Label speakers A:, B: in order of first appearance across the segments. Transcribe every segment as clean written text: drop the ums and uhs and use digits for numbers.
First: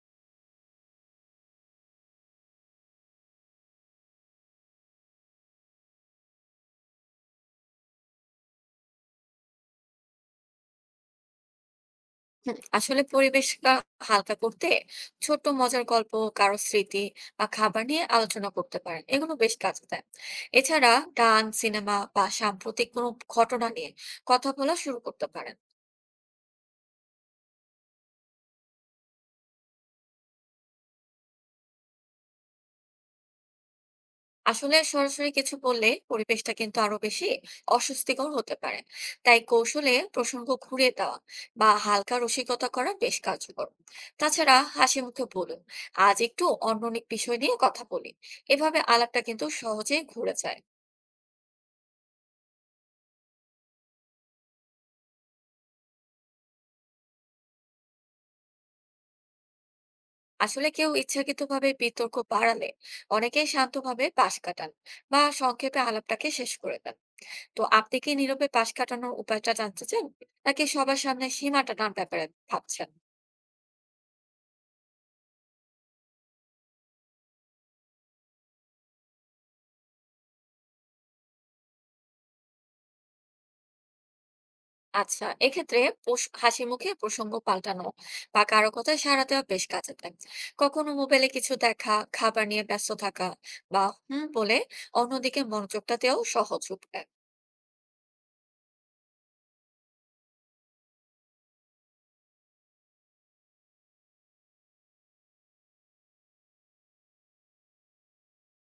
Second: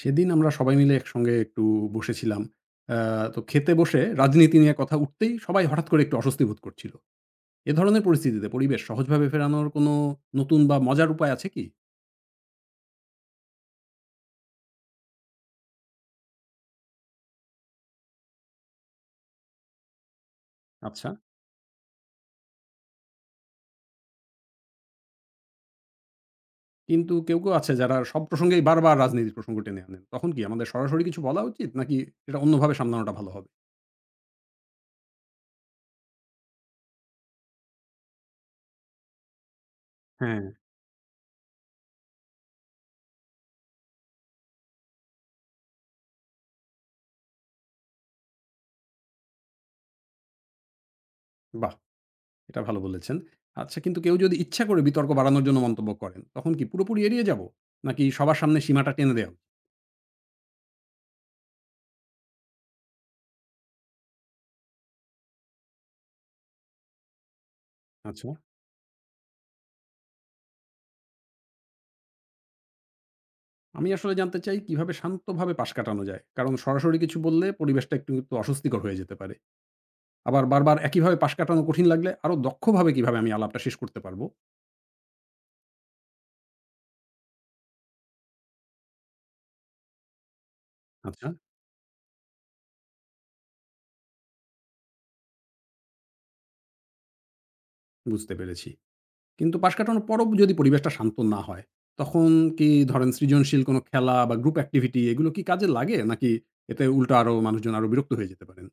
A: সেদিন আমরা সবাই মিলে একসঙ্গে একটু বসেছিলাম। আ তো খেতে বসে রাজনীতি নিয়ে কথা উঠতেই সবাই হঠাৎ করে একটু অস্বস্তি বোধ করছিল। এ ধরনের পরিস্থিতিতে পরিবেশ সহজভাবে ফেরানোর কোনো নতুন বা মজার উপায় আছে কি?
B: হুম, আসলে পরিবেশটা হালকা করতে ছোট্ট মজার গল্প, কারো স্মৃতি বা খাবার নিয়ে আলোচনা করতে পারেন, এগুলো বেশ কাজে দেয়। এছাড়া
A: আচ্ছা।
B: গান, সিনেমা বা সাম্প্রতিক কোনো ঘটনা নিয়ে কথা বলা শুরু করতে পারেন।
A: কিন্তু কেউ আছে যারা সব প্রসঙ্গেই বারবার রাজনীতির প্রসঙ্গ টেনে আনেন। তখন কি আমাদের সরাসরি কিছু বলা উচিত নাকি এটা অন্যভাবে সামলানোটা ভালো হবে?
B: আসলে সরাসরি কিছু বললে পরিবেশটা কিন্তু আরো বেশি অস্বস্তিকর হতে পারে, তাই কৌশলে
A: হ্যাঁ।
B: প্রসঙ্গ ঘুরিয়ে দেওয়া বা হালকা রসিকতা করা বেশ কার্যকর। তাছাড়া হাসি মুখে বলুন, আজ একটু অন্য অনেক বিষয় নিয়ে কথা বলি। এভাবে আলাপটা কিন্তু সহজেই ঘুরে যায়।
A: বাহ! এটা ভালো বলেছেন। আচ্ছা কিন্তু কেউ যদি ইচ্ছা করে বিতর্ক বাড়ানোর জন্য মন্তব্য করেন, তখন কি পুরোপুরি এড়িয়ে যাব? নাকি সবার সামনে সীমাটা টেনে দেওয়া উচিত?
B: আসলে কেউ ইচ্ছাকৃতভাবে বিতর্ক বাড়ালে অনেকেই শান্তভাবে পাশ কাটান বা সংক্ষেপে আলাপটাকে শেষ করে দেন। তো আপনি কি
A: আচ্ছা।
B: নীরবে পাশ কাটানোর উপায়টা জানতে চান, নাকি সবার সামনে সীমা টানার ব্যাপারে ভাবছেন?
A: আমি আসলে জানতে চাই কিভাবে শান্তভাবে পাশ কাটানো যায়। কারণ সরাসরি কিছু বললে পরিবেশটা একটু তো অস্বস্তিকর হয়ে যেতে পারে। আবার বারবার একইভাবে পাশ কাটানো কঠিন লাগলে আরো দক্ষভাবে কিভাবে আমি আলাপটা শেষ করতে পারবো?
B: আচ্ছা, এক্ষেত্রে হাসি মুখে প্রসঙ্গ পাল্টানো বা কারো কথায় সাড়া দেওয়া বেশ কাজে দেয়। কখনো
A: আচ্ছা,
B: মোবাইলে কিছু দেখা, খাবার নিয়ে ব্যস্ত থাকা, বা হুম বলে অন্যদিকে মনোযোগটা দেওয়াও সহজ উপায়।
A: বুঝতে পেরেছি। কিন্তু পাশ কাটানোর পরও যদি পরিবেশটা শান্ত না হয়, তখন কি ধরেন সৃজনশীল কোনো খেলা বা গ্রুপ অ্যাক্টিভিটি এগুলো কি কাজে লাগে? নাকি এতে উল্টো আরো মানুষজন আরো বিরক্ত হয়ে যেতে পারেন?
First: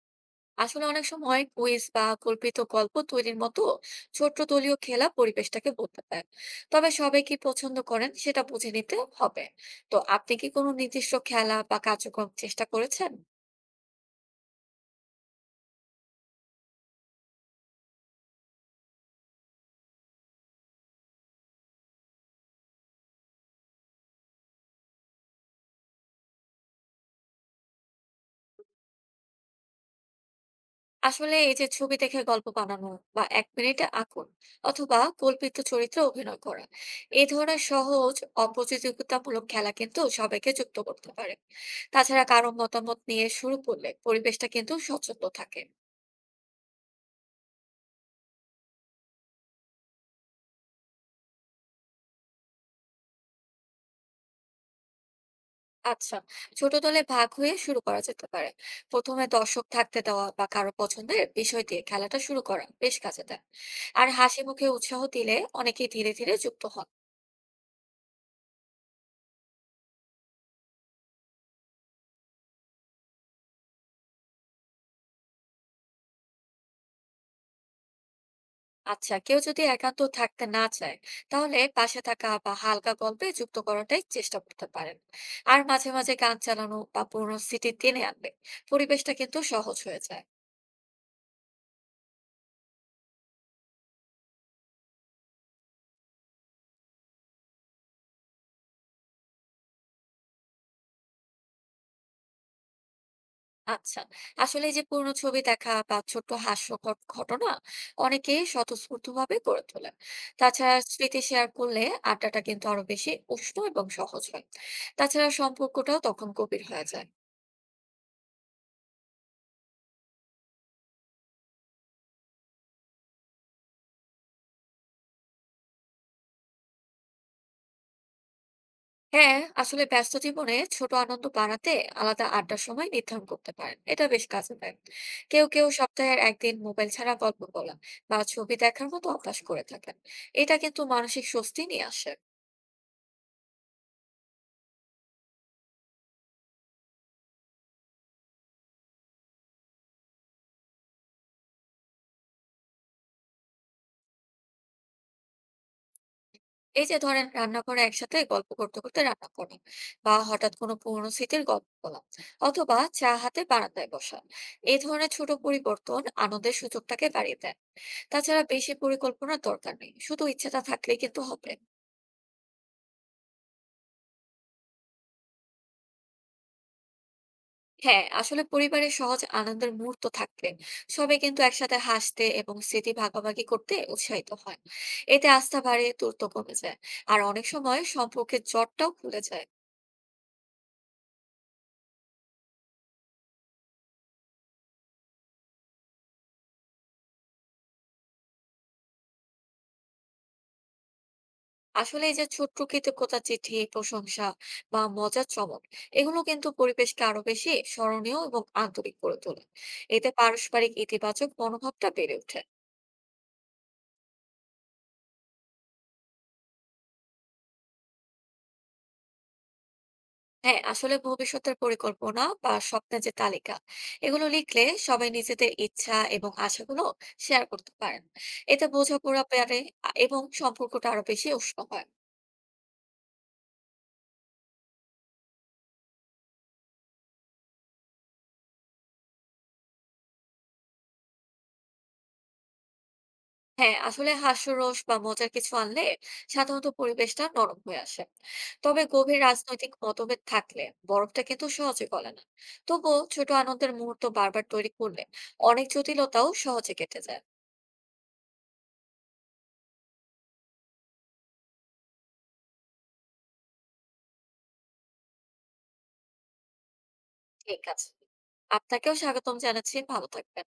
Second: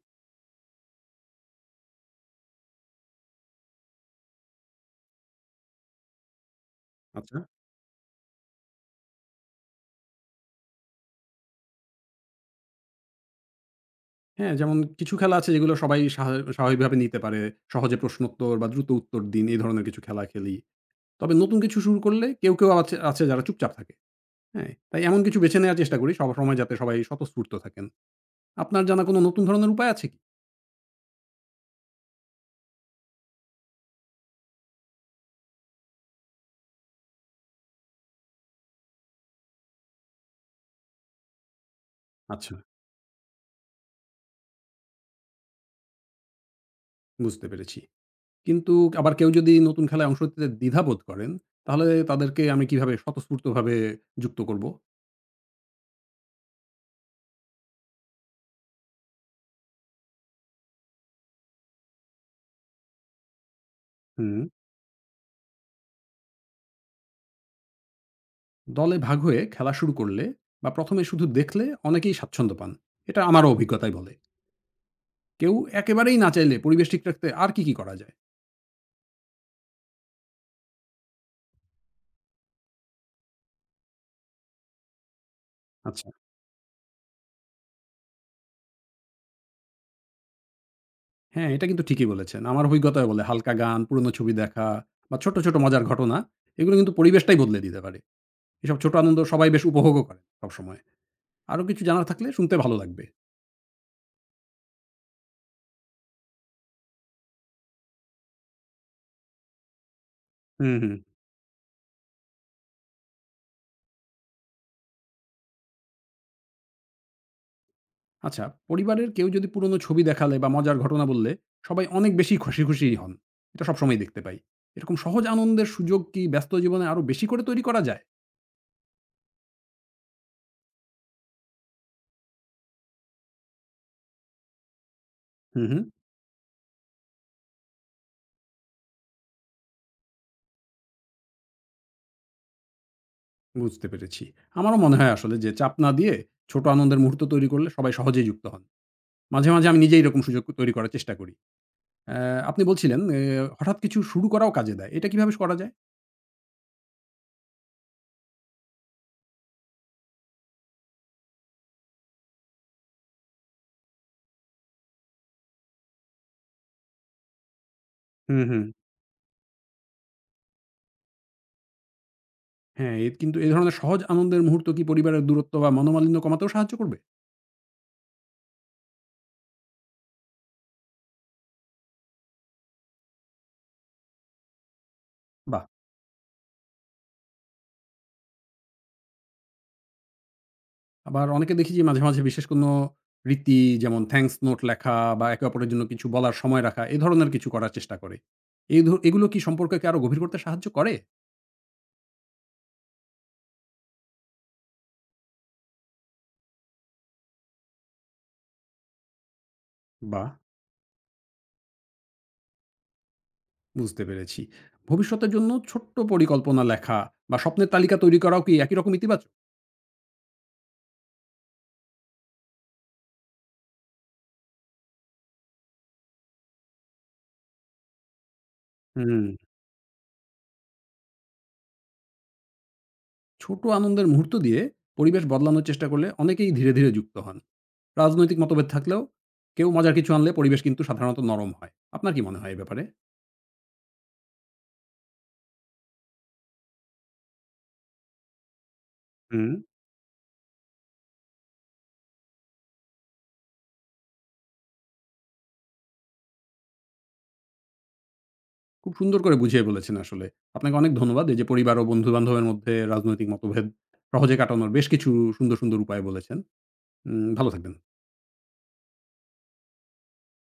B: আসলে অনেক সময় কুইজ বা কল্পিত গল্প তৈরির মতো ছোট্ট দলীয় খেলা পরিবেশটাকে বদলে দেয়। তবে সবাই কি
A: আচ্ছা।
B: পছন্দ করেন সেটা বুঝে নিতে হবে। তো আপনি কি কোনো নির্দিষ্ট খেলা বা কার্যক্রম চেষ্টা করেছেন?
A: হ্যাঁ, যেমন কিছু খেলা আছে যেগুলো সবাই স্বাভাবিকভাবে নিতে পারে। সহজে প্রশ্নোত্তর বা দ্রুত উত্তর দিন এই ধরনের কিছু খেলা খেলি। তবে নতুন কিছু শুরু করলে কেউ আছে আছে যারা চুপচাপ থাকে। হ্যাঁ? তাই এমন কিছু বেছে নেওয়ার চেষ্টা করি সবসময় যাতে সবাই স্বতঃস্ফূর্ত থাকেন। আপনার জানা কোনো নতুন ধরনের উপায় আছে কি?
B: আসলে এই যে ছবি দেখে গল্প বানানো বা এক মিনিটে আঁকুন, অথবা কল্পিত চরিত্রে অভিনয় করা, এই ধরনের সহজ অপ্রতিযোগিতামূলক খেলা কিন্তু সবাইকে যুক্ত করতে পারে। তাছাড়া কারো
A: আচ্ছা,
B: মতামত নিয়ে শুরু করলে পরিবেশটা কিন্তু স্বচ্ছন্দ থাকে।
A: বুঝতে পেরেছি। কিন্তু আবার কেউ যদি নতুন খেলায় অংশ নিতে দ্বিধাবোধ করেন, তাহলে তাদেরকে আমি কিভাবে স্বতঃস্ফূর্তভাবে যুক্ত করব?
B: আচ্ছা, ছোট দলে ভাগ হয়ে শুরু করা যেতে পারে। প্রথমে দর্শক থাকতে দেওয়া বা কারো পছন্দের বিষয় দিয়ে খেলাটা শুরু করা বেশ কাজে দেয়। আর
A: হুম।
B: হাসি মুখে উৎসাহ দিলে অনেকেই ধীরে ধীরে যুক্ত হন।
A: দলে ভাগ হয়ে খেলা শুরু করলে বা ১ম এ শুধু দেখলে অনেকেই স্বাচ্ছন্দ্য পান। এটা আমারও অভিজ্ঞতাই বলে। কেউ একেবারেই না চাইলে পরিবেশ ঠিক রাখতে আর কি করা যায়?
B: আচ্ছা, কেউ যদি একান্ত থাকতে না চায়, তাহলে পাশে থাকা বা হালকা গল্পে যুক্ত করাটাই চেষ্টা করতে পারেন। আর মাঝে
A: আচ্ছা।
B: মাঝে গান চালানো বা পুরোনো স্মৃতি টেনে আনলে পরিবেশটা কিন্তু সহজ হয়ে যায়।
A: হ্যাঁ, এটা কিন্তু ঠিকই বলেছেন। আমার অভিজ্ঞতায় বলে হালকা গান, পুরনো ছবি দেখা বা ছোট, ছোট মজার ঘটনা এগুলো কিন্তু পরিবেশটাই বদলে দিতে পারে। এসব ছোট আনন্দ সবাই বেশ উপভোগও করে সবসময়। আরো কিছু জানার থাকলে শুনতে ভালো লাগবে।
B: আচ্ছা, আসলে এই যে পুরনো ছবি দেখা বা ছোট্ট হাস্যকর ঘটনা, অনেকেই স্বতঃস্ফূর্ত ভাবে গড়ে তোলে।
A: হুম,
B: তাছাড়া
A: হুম।
B: স্মৃতি শেয়ার করলে আড্ডাটা কিন্তু আরো বেশি উষ্ণ এবং সহজ হয়। তাছাড়া সম্পর্কটাও তখন গভীর হয়ে যায়।
A: আচ্ছা পরিবারের কেউ যদি পুরনো ছবি দেখালে বা মজার ঘটনা বললে সবাই অনেক বেশি খুশিই হন। এটা সবসময়ই দেখতে পাই। এরকম সহজ আনন্দের সুযোগ কি ব্যস্ত জীবনে আরো বেশি করে তৈরি করা যায়?
B: হ্যাঁ, আসলে ব্যস্ত জীবনে ছোট আনন্দ বাড়াতে আলাদা আড্ডার সময় নির্ধারণ করতে পারেন, এটা বেশ কাজে দেয়। কেউ
A: হুম,
B: কেউ
A: হুম।
B: সপ্তাহের একদিন মোবাইল ছাড়া গল্প বলা বা ছবি দেখার মতো অভ্যাস করে থাকেন। এটা কিন্তু মানসিক স্বস্তি নিয়ে আসে।
A: বুঝতে পেরেছি। আমারও মনে হয় আসলে যে চাপ না দিয়ে ছোট আনন্দের মুহূর্ত তৈরি করলে সবাই সহজেই যুক্ত হন। মাঝে মাঝে আমি নিজেই এরকম সুযোগ তৈরি করার চেষ্টা করি। অ্যা আপনি বলছিলেন হঠাৎ কিছু শুরু করাও কাজে দেয়। এটা কিভাবে করা যায়?
B: এই যে ধরেন রান্নাঘরে একসাথে গল্প করতে করতে রান্না করা, বা হঠাৎ কোনো পুরোনো স্মৃতির গল্প বলা, অথবা চা হাতে বারান্দায় বসা, এই ধরনের ছোট পরিবর্তন আনন্দের সুযোগটাকে বাড়িয়ে দেয়।
A: হুম,
B: তাছাড়া
A: হুম।
B: বেশি পরিকল্পনার দরকার নেই, শুধু ইচ্ছাটা থাকলেই কিন্তু হবে।
A: হ্যাঁ, এ ধরনের সহজ আনন্দের মুহূর্ত কি পরিবারের দূরত্ব বা মনোমালিন্য কমাতেও সাহায্য করবে?
B: হ্যাঁ, আসলে পরিবারের সহজ আনন্দের মুহূর্ত থাকলে সবাই কিন্তু একসাথে হাসতে এবং স্মৃতি ভাগাভাগি করতে উৎসাহিত হয়। এতে আস্থা
A: বাহ!
B: বাড়ে, দূরত্ব কমে যায়। আর অনেক সময় সম্পর্কের জটটাও খুলে যায়।
A: আবার অনেকে দেখি যে মাঝে মাঝে বিশেষ কোনো রীতি যেমন থ্যাংকস নোট লেখা বা একে অপরের জন্য কিছু বলার সময় রাখা এ ধরনের কিছু করার চেষ্টা করে। এ ধ এগুলো কি সম্পর্ককে আরো গভীর করতে সাহায্য করে?
B: আসলে এই যে ছোট্ট কৃতজ্ঞতা চিঠি, প্রশংসা বা মজার চমক, এগুলো কিন্তু পরিবেশকে আরো বেশি স্মরণীয় এবং আন্তরিক করে তোলে। এতে
A: বাহ!
B: পারস্পরিক ইতিবাচক মনোভাবটা বেড়ে ওঠে।
A: বুঝতে পেরেছি। ভবিষ্যতের জন্য ছোট্ট পরিকল্পনা লেখা বা স্বপ্নের তালিকা তৈরি করাও কি একই রকম ইতিবাচক?
B: হ্যাঁ, আসলে ভবিষ্যতের পরিকল্পনা বা স্বপ্নের যে তালিকা, এগুলো লিখলে সবাই নিজেদের ইচ্ছা এবং আশাগুলো শেয়ার করতে পারেন। এতে
A: হুম।
B: বোঝাপড়া বাড়ে এবং সম্পর্কটা আরো বেশি উষ্ণ হয়।
A: ছোট আনন্দের মুহূর্ত দিয়ে পরিবেশ বদলানোর চেষ্টা করলে অনেকেই ধীরে ধীরে যুক্ত হন। রাজনৈতিক মতভেদ থাকলেও কেউ মজার কিছু আনলে পরিবেশ কিন্তু সাধারণত নরম হয়। আপনার কি মনে হয় এ ব্যাপারে?
B: হ্যাঁ, আসলে হাস্যরস বা মজার কিছু আনলে সাধারণত পরিবেশটা নরম হয়ে আসে। তবে গভীর
A: হুম।
B: রাজনৈতিক মতভেদ থাকলে বরফটা কিন্তু সহজে গলে না। তবুও ছোট আনন্দের মুহূর্ত বারবার তৈরি করলে অনেক জটিলতাও সহজে কেটে যায়।
A: খুব সুন্দর করে বুঝিয়ে বলেছেন আসলে। আপনাকে অনেক ধন্যবাদ। এই যে পরিবার ও বন্ধু-বান্ধবের মধ্যে রাজনৈতিক মতভেদ সহজে কাটানোর বেশ কিছু সুন্দর, সুন্দর উপায় বলেছেন। ভালো
B: ঠিক
A: থাকবেন।
B: আছে, আপনাকেও স্বাগতম জানাচ্ছি। ভালো থাকবেন।